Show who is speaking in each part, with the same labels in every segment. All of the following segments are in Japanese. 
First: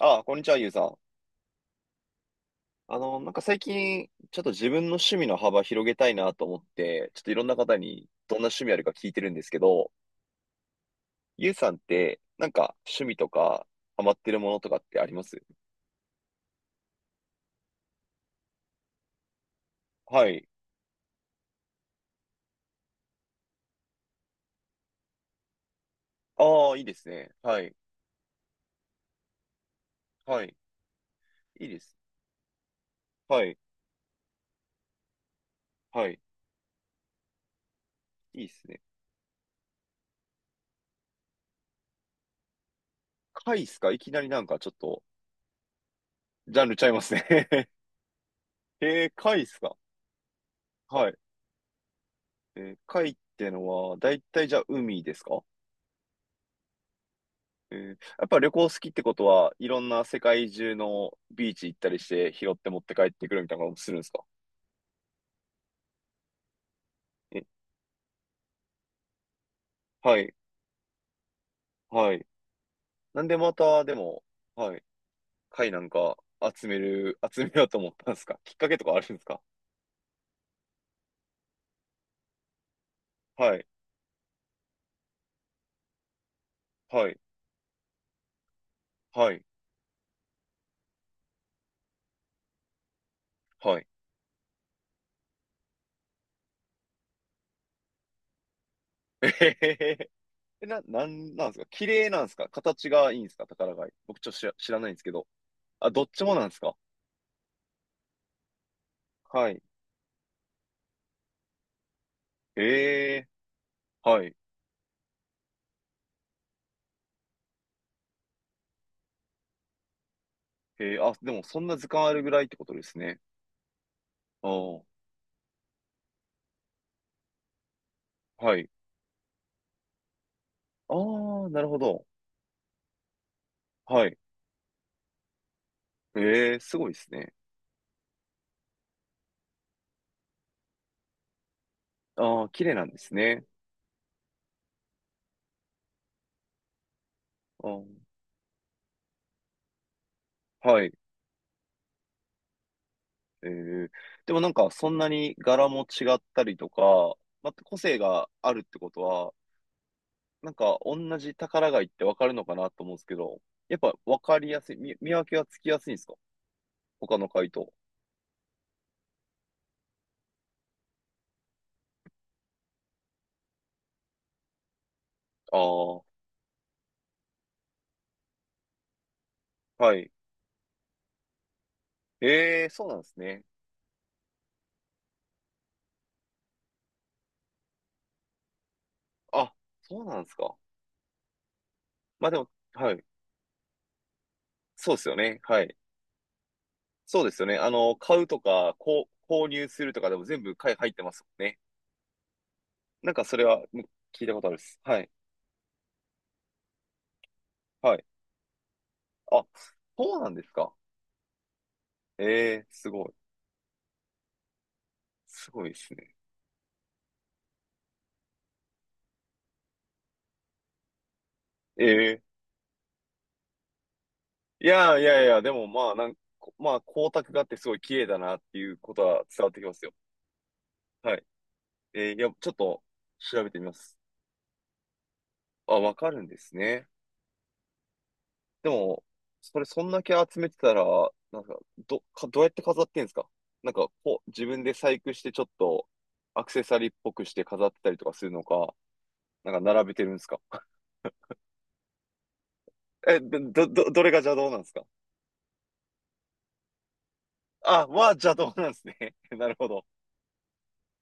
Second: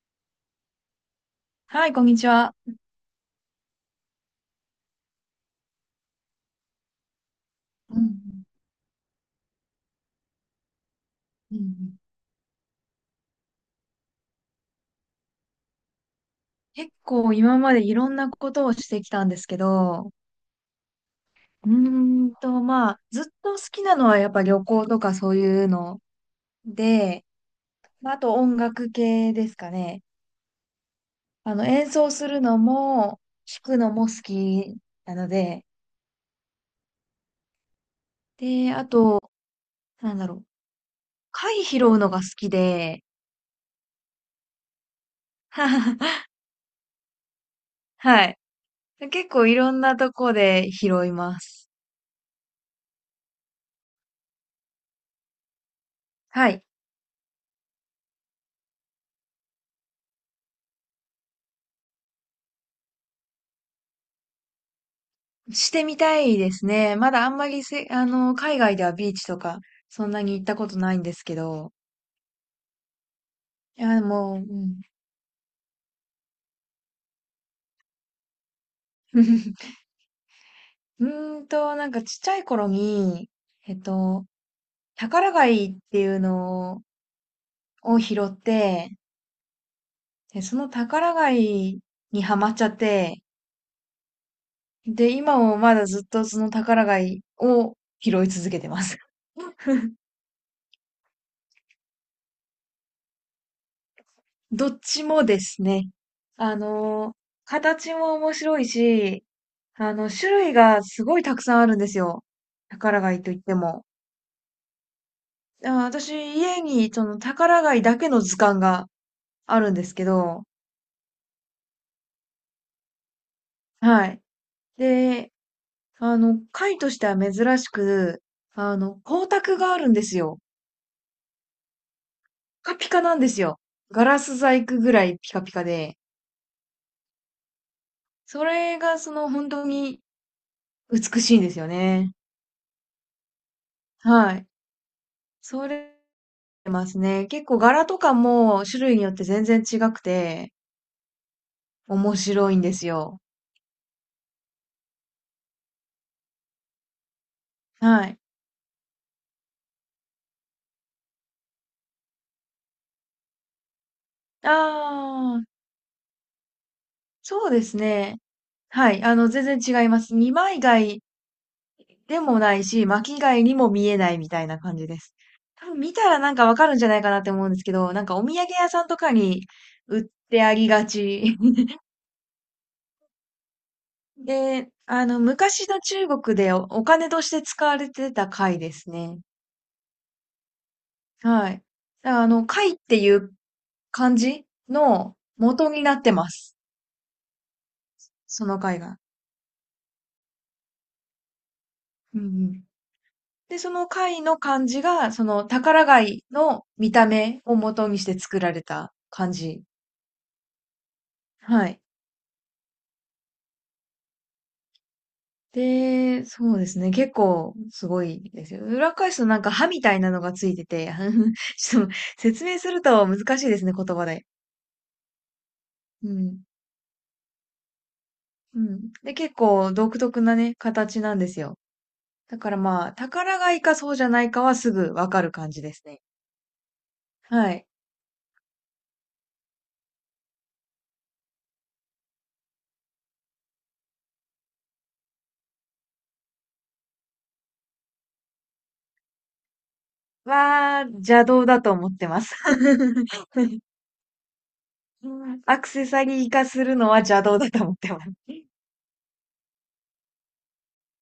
Speaker 1: ああ、こんにちは、ゆうさん。
Speaker 2: はい、こんにちは。
Speaker 1: なんか最近、ちょっと自分の趣味の幅広げたいなと思って、ちょっといろんな方
Speaker 2: う
Speaker 1: に
Speaker 2: ん
Speaker 1: どんな趣味あるか聞いてるんですけど、ゆう
Speaker 2: うんう
Speaker 1: さんっ
Speaker 2: ん
Speaker 1: て、なんか趣味とか、ハマってるものとかってあります
Speaker 2: 結構今までいろんなことをしてきたんですけど、
Speaker 1: はい。
Speaker 2: まあ、ずっと好きなのはやっぱ旅行とかそういうの
Speaker 1: ああ、いいです
Speaker 2: で、
Speaker 1: ね。はい。
Speaker 2: まああと音楽系ですかね。
Speaker 1: はい。いいで
Speaker 2: 演
Speaker 1: す。
Speaker 2: 奏するのも、
Speaker 1: はい。
Speaker 2: 弾くのも好きなので、
Speaker 1: はい。いいです
Speaker 2: で、
Speaker 1: ね。
Speaker 2: あと、なんだろう、貝拾うのが好きで、
Speaker 1: 貝っすか？いきなりなんかちょっと、ジャンルちゃいますね。
Speaker 2: はい。
Speaker 1: えー、
Speaker 2: 結
Speaker 1: 貝っ
Speaker 2: 構い
Speaker 1: す
Speaker 2: ろ
Speaker 1: か？
Speaker 2: んなとこで拾
Speaker 1: は
Speaker 2: い
Speaker 1: い。
Speaker 2: ます。
Speaker 1: えー、貝ってのは、だいたいじゃあ海ですか？
Speaker 2: はい。
Speaker 1: えー、やっぱ旅行好きってことは、いろんな世界中のビーチ行ったりして、拾って持って帰ってくるみたいなこともするんですか？
Speaker 2: してみたいですね。まだあん
Speaker 1: え、
Speaker 2: まりせ、海外ではビーチとか、そん
Speaker 1: は
Speaker 2: な
Speaker 1: い、
Speaker 2: に行ったことないんですけど。
Speaker 1: はい。なんでま
Speaker 2: い
Speaker 1: た、で
Speaker 2: や、
Speaker 1: も、
Speaker 2: もう、う
Speaker 1: は
Speaker 2: ん。
Speaker 1: い、貝なんか集める、集めようと思ったんですか？きっかけとかあるんですか？
Speaker 2: うなんかちっちゃい頃に、
Speaker 1: はい、
Speaker 2: えっと、宝貝っていうの
Speaker 1: はい、
Speaker 2: を拾って、
Speaker 1: はい、
Speaker 2: で、その宝貝にハマっちゃって、
Speaker 1: はい。
Speaker 2: で、今もまだずっとその宝貝を拾い続けてます。
Speaker 1: えへへへ。な、なんなんですか？綺麗なんですか？形がいいんですか、宝貝。僕ちょっと知ら、
Speaker 2: ど
Speaker 1: 知
Speaker 2: っ
Speaker 1: らないんで
Speaker 2: ち
Speaker 1: すけ
Speaker 2: も
Speaker 1: ど。
Speaker 2: ですね。
Speaker 1: あ、どっちもなんで
Speaker 2: あ
Speaker 1: すか？
Speaker 2: の、形も面白いし、
Speaker 1: はい。
Speaker 2: 種類がすごいたくさんあるんですよ。宝
Speaker 1: え
Speaker 2: 貝
Speaker 1: え、
Speaker 2: といっても。
Speaker 1: はい。
Speaker 2: あ、私、家にその宝貝だけの図鑑があるんですけど、
Speaker 1: えー、あ、でもそんな図鑑あるぐらいってことですね。
Speaker 2: はい。
Speaker 1: ああ、
Speaker 2: で、貝としては珍しく、
Speaker 1: はい。
Speaker 2: 光沢があるんですよ。
Speaker 1: ああ、なるほど。
Speaker 2: ピカピカなんですよ。ガ
Speaker 1: はい。
Speaker 2: ラス細工ぐらいピカピカで、
Speaker 1: ええ、すごいですね。
Speaker 2: それがその本当に美しいんですよね。
Speaker 1: ああ、綺麗なんですね。
Speaker 2: はい。それますね。結構
Speaker 1: あー、
Speaker 2: 柄とかも種類によって全然違くて、
Speaker 1: はい。
Speaker 2: 面白いんですよ。
Speaker 1: ええ、でもなんか、そんなに柄も違ったりとか、また個性
Speaker 2: はい。
Speaker 1: があるってことは、なんか、同じ宝貝ってわかるのかなと思うんですけど、やっぱわかりやすい、見、見分け
Speaker 2: ああ、
Speaker 1: がつきやすいんですか、他の
Speaker 2: そう
Speaker 1: 貝
Speaker 2: で
Speaker 1: と。
Speaker 2: すね。はい。全然違います。二枚貝でもないし、巻き貝にも見えないみたいな感じです。多分見
Speaker 1: ああ、
Speaker 2: たらなんかわかるんじゃないかなって思うんですけど、なんかお土産屋さんとかに
Speaker 1: は
Speaker 2: 売っ
Speaker 1: い。
Speaker 2: てありがち。
Speaker 1: ええ、そうなんですね。
Speaker 2: で、昔の中国でお金として使われてた貝ですね。
Speaker 1: あ、そうなんですか。
Speaker 2: はい。だから
Speaker 1: まあでも、
Speaker 2: 貝っ
Speaker 1: は
Speaker 2: て
Speaker 1: い。
Speaker 2: いう感じ
Speaker 1: そうですよ
Speaker 2: の
Speaker 1: ね。は
Speaker 2: 元
Speaker 1: い。
Speaker 2: になってます。
Speaker 1: そうですよね。買うと
Speaker 2: その
Speaker 1: か、
Speaker 2: 貝が。
Speaker 1: こう、購入するとかでも全部買い入ってますもんね。
Speaker 2: うんうん。
Speaker 1: なんかそれ
Speaker 2: で、
Speaker 1: は
Speaker 2: そ
Speaker 1: む
Speaker 2: の貝
Speaker 1: 聞いた
Speaker 2: の
Speaker 1: ことあるで
Speaker 2: 漢
Speaker 1: す。
Speaker 2: 字
Speaker 1: はい。
Speaker 2: が、その宝貝の見た目を元
Speaker 1: は
Speaker 2: に
Speaker 1: い。
Speaker 2: して作られた漢
Speaker 1: あ、
Speaker 2: 字
Speaker 1: そうなんですか。
Speaker 2: はい。
Speaker 1: ええ、すごい。すごいですね。
Speaker 2: で、そうですね。結構すごいですよ。裏返すとなんか歯みたいなのがついてて、ちょっと
Speaker 1: ええ、
Speaker 2: 説明すると難しいですね、言葉で。
Speaker 1: いやいやいや、でもまあ、な
Speaker 2: う
Speaker 1: ん
Speaker 2: ん。
Speaker 1: こまあ、光沢があってすごい綺麗だなって
Speaker 2: う
Speaker 1: いう
Speaker 2: ん。
Speaker 1: こと
Speaker 2: で、
Speaker 1: は
Speaker 2: 結
Speaker 1: 伝わってき
Speaker 2: 構
Speaker 1: ますよ。
Speaker 2: 独特なね、形な
Speaker 1: は
Speaker 2: ん
Speaker 1: い。
Speaker 2: ですよ。
Speaker 1: ええ、いや、
Speaker 2: だ
Speaker 1: ち
Speaker 2: か
Speaker 1: ょっ
Speaker 2: ら
Speaker 1: と
Speaker 2: まあ、宝
Speaker 1: 調べて
Speaker 2: 貝
Speaker 1: みま
Speaker 2: かそう
Speaker 1: す。
Speaker 2: じゃないかはすぐわかる感じで
Speaker 1: あ、
Speaker 2: す
Speaker 1: わ
Speaker 2: ね。
Speaker 1: かるんですね。
Speaker 2: はい。
Speaker 1: でも、それそんだけ集めてたら、なんか、ど、か、どうやって飾ってんすか？なんか、こう、自分で細工してちょっと、アクセサリーっぽくして飾ってたりとかするのか、なんか並べてるんですか？
Speaker 2: 邪道だと思ってます。
Speaker 1: え、ど、ど、どどれが邪道なんですか？
Speaker 2: アクセサリー化するのは邪道だと思っ
Speaker 1: あ、
Speaker 2: てます。
Speaker 1: は邪道なんですね。なるほど。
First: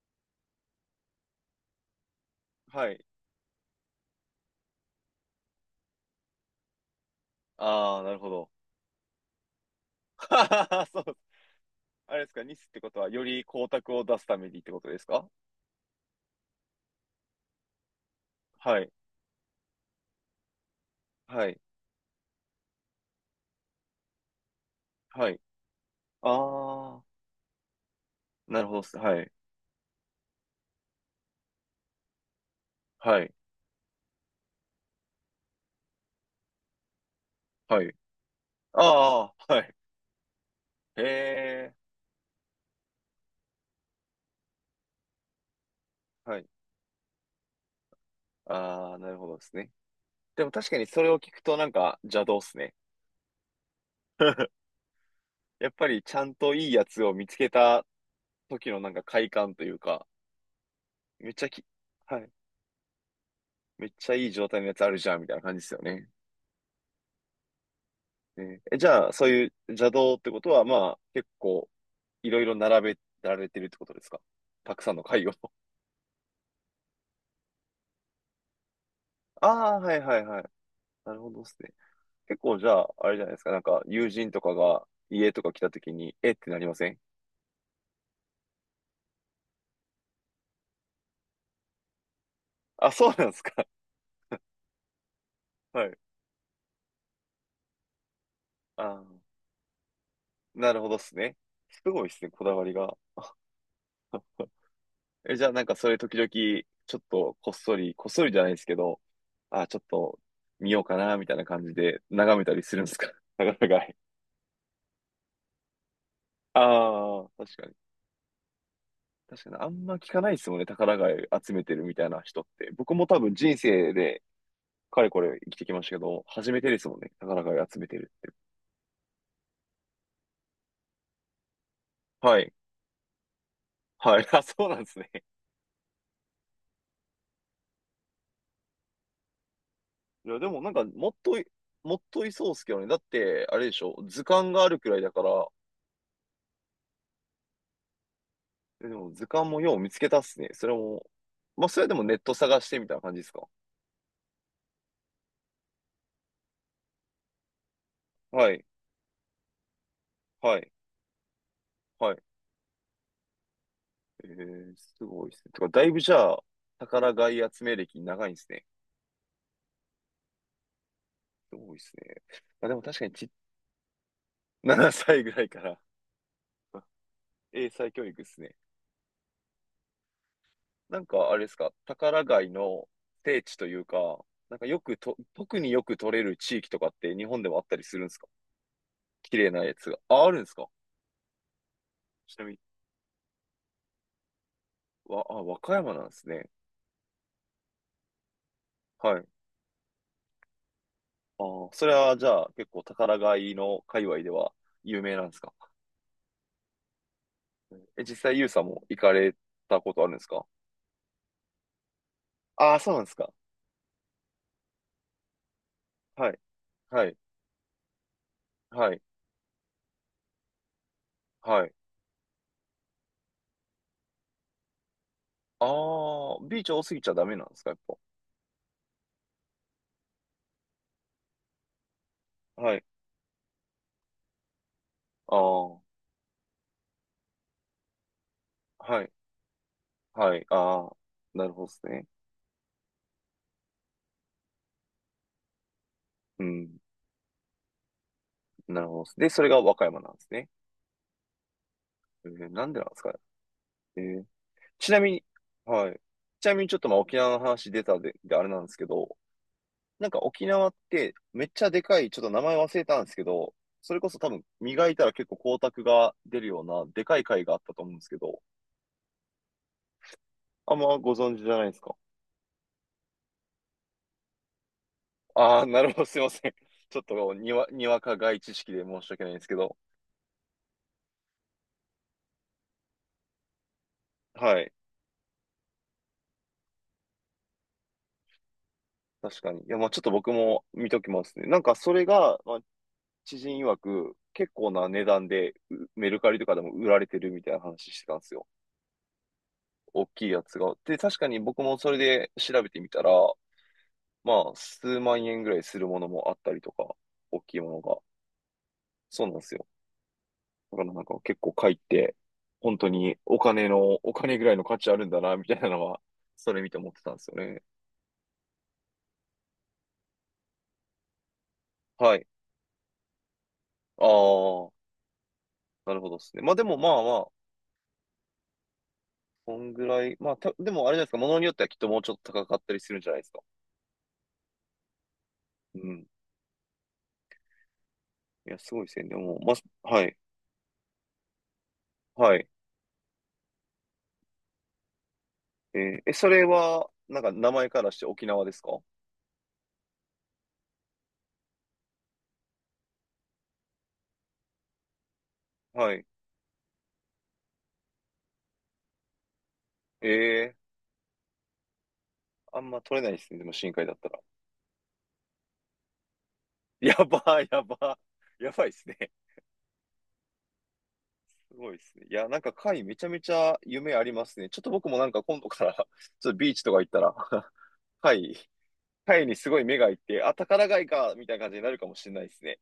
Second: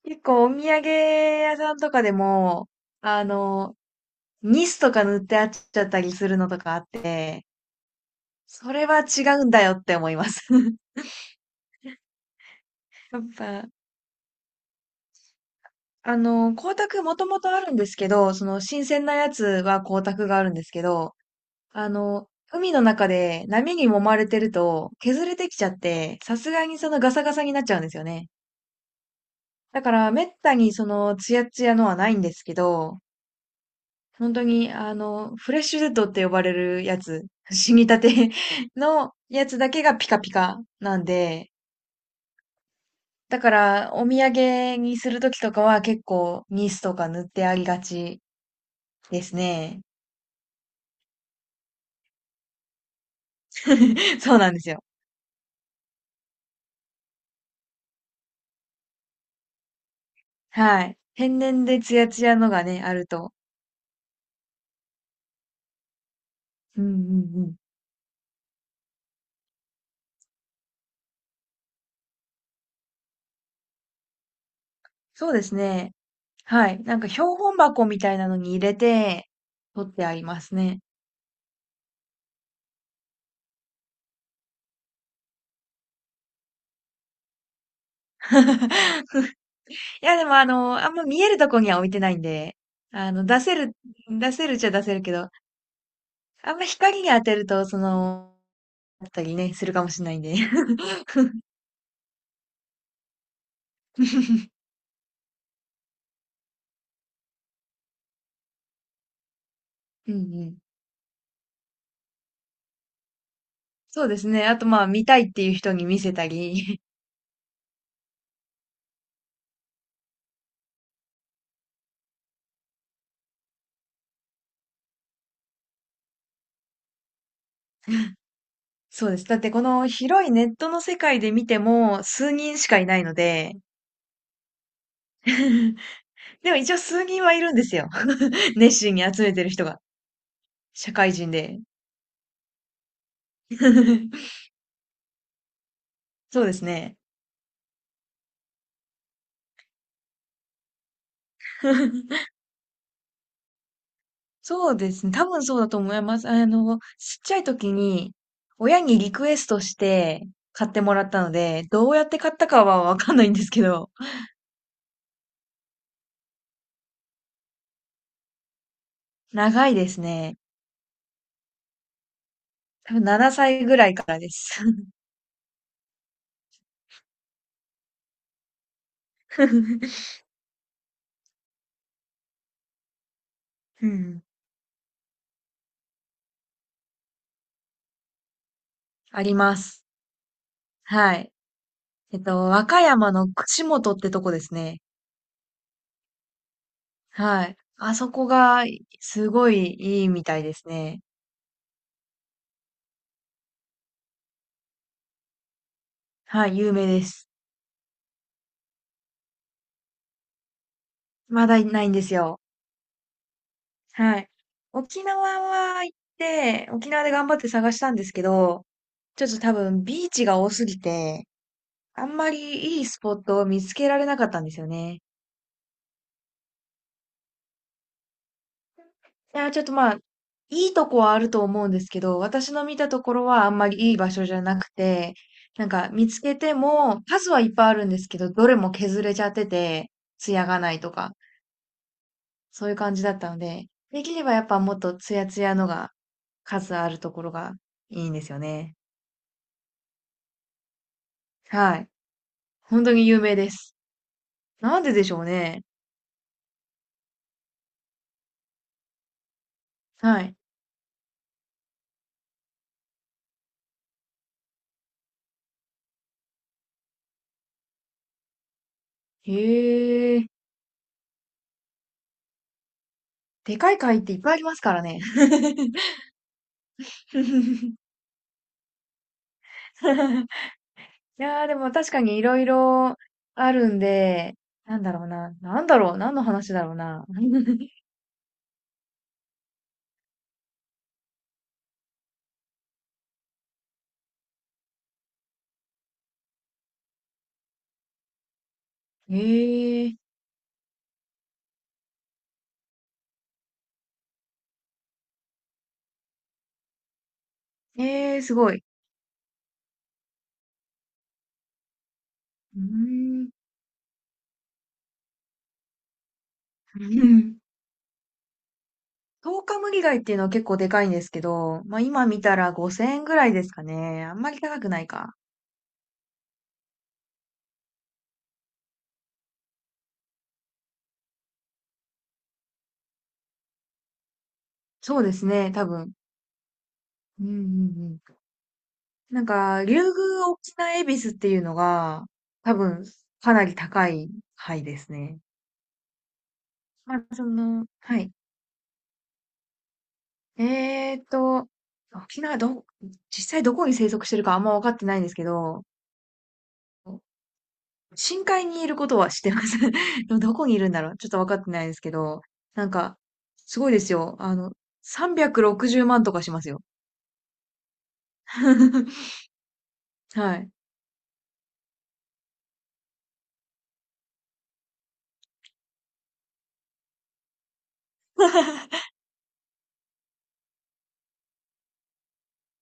Speaker 2: 結構お土産屋さんとかでも、
Speaker 1: はい。
Speaker 2: あの、ニスとか塗ってあっちゃったりするのとかあって、
Speaker 1: ああ、なるほど。
Speaker 2: それは違うんだよって思います。
Speaker 1: そう。あれですか、ニスってことは、
Speaker 2: やっ
Speaker 1: より光
Speaker 2: ぱ、
Speaker 1: 沢を出すためにってことですか？
Speaker 2: 光沢もともとあるんですけど、その
Speaker 1: は
Speaker 2: 新
Speaker 1: い。
Speaker 2: 鮮なやつは光沢があるんですけど、
Speaker 1: はい。
Speaker 2: 海の中で波に揉まれてると削
Speaker 1: は
Speaker 2: れ
Speaker 1: い。
Speaker 2: てきちゃって、さすがにその
Speaker 1: ああ、
Speaker 2: ガサガサになっちゃうんですよね。
Speaker 1: なるほどっす。はい。
Speaker 2: だから、めったにその、ツヤツヤのはないんですけど、
Speaker 1: はい。
Speaker 2: 本当に、フレッシュデッドって呼ばれるやつ、死
Speaker 1: は
Speaker 2: に
Speaker 1: い。
Speaker 2: たて の
Speaker 1: あ
Speaker 2: や
Speaker 1: あ、
Speaker 2: つ
Speaker 1: は
Speaker 2: だ
Speaker 1: い。
Speaker 2: けがピカピカな
Speaker 1: へ
Speaker 2: んで、
Speaker 1: え。
Speaker 2: だから、お土産にするときとかは結
Speaker 1: は
Speaker 2: 構、
Speaker 1: い。
Speaker 2: ニスとか塗ってありがち
Speaker 1: ああ、なる
Speaker 2: で
Speaker 1: ほ
Speaker 2: す
Speaker 1: どですね。
Speaker 2: ね。
Speaker 1: でも確かにそれを聞くとなんか邪道っすね。
Speaker 2: そうなんです よ。
Speaker 1: やっぱりちゃんといいやつを見つけた時のなんか快感というか、
Speaker 2: はい。
Speaker 1: めっ
Speaker 2: 天
Speaker 1: ちゃき、
Speaker 2: 然でツヤ
Speaker 1: は
Speaker 2: ツ
Speaker 1: い。
Speaker 2: ヤのがね、あると。
Speaker 1: めっちゃいい状態のやつあるじゃんみたいな感じですよね。
Speaker 2: うんうんうん。
Speaker 1: ねえ、じゃあ、そういう邪道ってことは、まあ、結構いろいろ並べられてるってことですか？たくさんの会
Speaker 2: そ
Speaker 1: を。
Speaker 2: うで すね。はい。なんか標本箱みたいなのに入れて、
Speaker 1: ああ、
Speaker 2: 取
Speaker 1: は
Speaker 2: っ
Speaker 1: い
Speaker 2: てあ
Speaker 1: は
Speaker 2: り
Speaker 1: いは
Speaker 2: ま
Speaker 1: い。
Speaker 2: すね。
Speaker 1: なるほどですね。結構じゃあ、あれじゃないですか。なんか友人とかが家とか来た時に、えってなりません？
Speaker 2: いや、でもあんま見えるとこには置いてないんで、
Speaker 1: あ、そ
Speaker 2: あ
Speaker 1: う
Speaker 2: の、
Speaker 1: なんで
Speaker 2: 出
Speaker 1: す
Speaker 2: せ
Speaker 1: か。
Speaker 2: る、出せるっちゃ出せるけど、
Speaker 1: はい。
Speaker 2: あんま光に当てると、その、
Speaker 1: あ
Speaker 2: だった
Speaker 1: あ。
Speaker 2: りね、するかもしれないんで。
Speaker 1: なるほどっ すね。すごいっすね、こだわりが。え、じゃあなんかそれ時々、ちょっとこっそり、こっそりじゃないですけど、あ、ちょっ
Speaker 2: うん
Speaker 1: と
Speaker 2: うん。
Speaker 1: 見ようかな、みたいな感じで眺めたりするんですか？ 宝貝。
Speaker 2: そうですね。あとまあ、見たいっていう人に見せたり。
Speaker 1: ああ、確かに。確かに、あんま聞かないですもんね、宝貝集めてるみたいな人って。僕も多分人生で、かれこれ生きてきましたけど、初めてですもんね、宝貝集めてるって。
Speaker 2: そうです。だってこの広いネットの世界で見ても、数
Speaker 1: はい。
Speaker 2: 人しかいないので、
Speaker 1: はい。あ、そうなんですね。
Speaker 2: でも一応数人はいるんですよ。熱心に集めてる人が。
Speaker 1: いや、でもなんか、
Speaker 2: 社
Speaker 1: も
Speaker 2: 会
Speaker 1: っ
Speaker 2: 人
Speaker 1: とい、
Speaker 2: で。
Speaker 1: もっといそうっすけどね。だって、あれでしょ、図 鑑があるくらいだから、
Speaker 2: そうですね。
Speaker 1: でも図鑑もよう見つけたっすね。それも、まあ、それでも ネット探してみたいな感じですか？
Speaker 2: そうですね。多分そうだと思います。ちっちゃい時に、
Speaker 1: はい、
Speaker 2: 親にリクエストして
Speaker 1: は
Speaker 2: 買
Speaker 1: い、
Speaker 2: ってもらったので、どうやっ
Speaker 1: は
Speaker 2: て
Speaker 1: い。
Speaker 2: 買ったかはわかんないんですけど、
Speaker 1: えー、すごいですね。てか、だいぶじゃあ、宝貝集め歴長いんですね。
Speaker 2: 長いですね。
Speaker 1: すごいですね。まあ、でも
Speaker 2: 多
Speaker 1: 確
Speaker 2: 分
Speaker 1: かにち、
Speaker 2: 7歳ぐらいからです。
Speaker 1: 7歳ぐらいから。 英才教育ですね。なんか、あれですか、宝貝の聖地という
Speaker 2: う
Speaker 1: か、
Speaker 2: ん。
Speaker 1: なんかよくと、特によく取れる地域とかって日本でもあったりするんですか？
Speaker 2: あり
Speaker 1: 綺麗
Speaker 2: ま
Speaker 1: なや
Speaker 2: す。
Speaker 1: つが。あ、あるんですか？
Speaker 2: はい。
Speaker 1: ちなみに、
Speaker 2: 和歌山の串本ってとこですね。
Speaker 1: わ、あ、和歌山なんですね。
Speaker 2: はい。あそこが、
Speaker 1: はい。
Speaker 2: すごいいいみたいですね。
Speaker 1: ああ、それはじゃあ結構宝買いの界隈では有名なんですか？
Speaker 2: はい、有名です。
Speaker 1: え、実際ユウさんも行かれたことあるんですか？
Speaker 2: まだいないんですよ。
Speaker 1: ああ、そうなんですか。
Speaker 2: はい。沖縄は行っ
Speaker 1: はい、
Speaker 2: て、沖縄
Speaker 1: は
Speaker 2: で
Speaker 1: い、
Speaker 2: 頑張って探したんですけど、
Speaker 1: はい、
Speaker 2: ちょっと多分ビーチが多すぎて、
Speaker 1: はい。
Speaker 2: あんまりいいスポットを見つけられなかったんですよね。
Speaker 1: ああ、ビーチ多すぎちゃダメなんですか、やっ
Speaker 2: いや、ちょっとまあ、いいとこはあると思うんですけど、私
Speaker 1: ぱ。
Speaker 2: の
Speaker 1: は
Speaker 2: 見
Speaker 1: い。
Speaker 2: たところはあんまりいい場所じゃなくて、
Speaker 1: あ
Speaker 2: なん
Speaker 1: あ、
Speaker 2: か見つけても数はいっぱいあるんですけど、どれも
Speaker 1: は
Speaker 2: 削
Speaker 1: い、
Speaker 2: れちゃってて、
Speaker 1: はい、
Speaker 2: 艶がない
Speaker 1: あ
Speaker 2: と
Speaker 1: あ、
Speaker 2: か、
Speaker 1: なるほどですね。
Speaker 2: そういう感じだったので、できればやっぱもっとツヤツヤのが
Speaker 1: うん、
Speaker 2: 数あるところがいいんですよね。
Speaker 1: なるほどです。で、それが和歌山なんですね。
Speaker 2: はい。
Speaker 1: えー、なんで
Speaker 2: 本
Speaker 1: なん
Speaker 2: 当
Speaker 1: です
Speaker 2: に
Speaker 1: か？
Speaker 2: 有名です。
Speaker 1: えー、
Speaker 2: なん
Speaker 1: ち
Speaker 2: で
Speaker 1: な
Speaker 2: で
Speaker 1: み
Speaker 2: しょ
Speaker 1: に、
Speaker 2: うね。
Speaker 1: はい。ちなみにちょっとまあ沖縄の話出たで、であれなんですけど、なんか
Speaker 2: はい。
Speaker 1: 沖縄ってめっちゃでかい、ちょっと名前忘れたんですけど、それこそ多分磨いたら結構光沢が出るようなでかい貝があったと思うんですけど、
Speaker 2: へえ。
Speaker 1: あんまご存知じゃないですか。
Speaker 2: でかい貝っていっぱいありますからね。
Speaker 1: ああ、なるほど、すいません。ちょっとにわ、に わか外知識で申し訳ないんですけど、
Speaker 2: いやーでも確かにいろいろあるんで、
Speaker 1: はい。
Speaker 2: なんだろうな。なんだろう。何の話だろうな。
Speaker 1: 確かに。いや、まあちょっと僕も見ときますね。なんかそれが、まあ、知人曰く結構な値段でうメルカリとかでも売られてるみたいな話してたんですよ。
Speaker 2: へえ。
Speaker 1: 大きいやつが。で、確かに僕もそれで調べてみたら、まあ、数万円ぐらいするものもあったりとか、大きいものが。
Speaker 2: えー、すごい。
Speaker 1: そうなんですよ。だからなんか結構貝って、
Speaker 2: う
Speaker 1: 本当に
Speaker 2: ー
Speaker 1: お
Speaker 2: ん。
Speaker 1: 金の、お金ぐらいの価値あるんだな、みたいなのは、それ見て思ってたんですよ ね。
Speaker 2: 10日無理貝っていうのは結構でかいんですけど、まあ今
Speaker 1: は
Speaker 2: 見
Speaker 1: い。
Speaker 2: たら5000円ぐらいですかね。あんまり高
Speaker 1: あ
Speaker 2: く
Speaker 1: あ、
Speaker 2: ないか。
Speaker 1: なるほどですね。まあでもまあまあ、こんぐらい。まあ、た、でもあれじゃないですか、ものによってはきっともうちょっと高かったりするんじゃないですか。
Speaker 2: そうですね、多
Speaker 1: う
Speaker 2: 分。
Speaker 1: ん。
Speaker 2: うんうんうん。
Speaker 1: いや、すごいですね。で
Speaker 2: なん
Speaker 1: も、ま
Speaker 2: か、竜
Speaker 1: あ、はい。
Speaker 2: 宮沖縄恵比寿っていうのが、
Speaker 1: はい。
Speaker 2: 多分、かなり高い牌ですね。
Speaker 1: えーえ、それは、
Speaker 2: まあ、
Speaker 1: なん
Speaker 2: そ
Speaker 1: か名
Speaker 2: の、
Speaker 1: 前からし
Speaker 2: は
Speaker 1: て
Speaker 2: い。
Speaker 1: 沖縄ですか？
Speaker 2: えーっと、沖縄ど、実際どこに生息してるかあんま分かってないんですけど、
Speaker 1: はい。
Speaker 2: 深海にいることは知ってます。でもどこ
Speaker 1: え
Speaker 2: に
Speaker 1: え、
Speaker 2: いるんだろうちょっと分かってないですけど、
Speaker 1: あ
Speaker 2: な
Speaker 1: ん
Speaker 2: ん
Speaker 1: ま
Speaker 2: か、
Speaker 1: 取れないですね。でも
Speaker 2: すご
Speaker 1: 深
Speaker 2: いで
Speaker 1: 海だ
Speaker 2: す
Speaker 1: った
Speaker 2: よ。
Speaker 1: ら。
Speaker 2: 360万とかしますよ。
Speaker 1: やばい、やばい、やばいですね。
Speaker 2: はい。
Speaker 1: すごいですね。いや、なんか貝めちゃめちゃ夢ありますね。ちょっと僕もなんか今度から ちょっとビーチとか行ったら 貝、貝にすごい目がいって、あ、宝貝か、みたいな感じになるかもしれないですね。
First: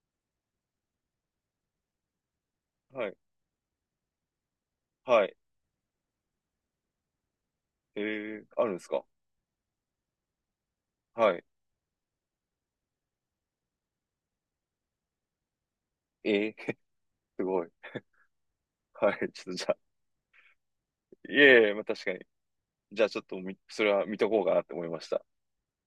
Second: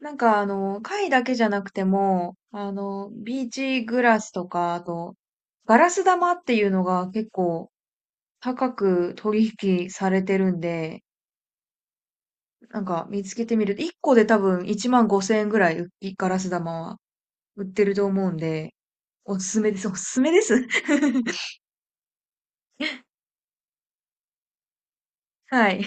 Speaker 2: なんか貝だけじゃなくても、
Speaker 1: はい。
Speaker 2: ビーチグラスとか、あと、
Speaker 1: はい。
Speaker 2: ガラス玉っていうのが結構
Speaker 1: えー、あ
Speaker 2: 高
Speaker 1: るんですか？
Speaker 2: く取引されてるんで、
Speaker 1: はい。
Speaker 2: なんか見つけてみると、1個で多分1万5千円ぐらい、うガラス
Speaker 1: え
Speaker 2: 玉
Speaker 1: ー、
Speaker 2: は
Speaker 1: すご
Speaker 2: 売っ
Speaker 1: い。
Speaker 2: てると思うんで、
Speaker 1: はい。
Speaker 2: お
Speaker 1: ちょっ
Speaker 2: す
Speaker 1: と
Speaker 2: す
Speaker 1: じゃ
Speaker 2: め
Speaker 1: あ、
Speaker 2: です。おすすめです。
Speaker 1: い えいえ、まあ確かに。じゃあちょっとみそれは見とこうかなって思いました。
Speaker 2: はい。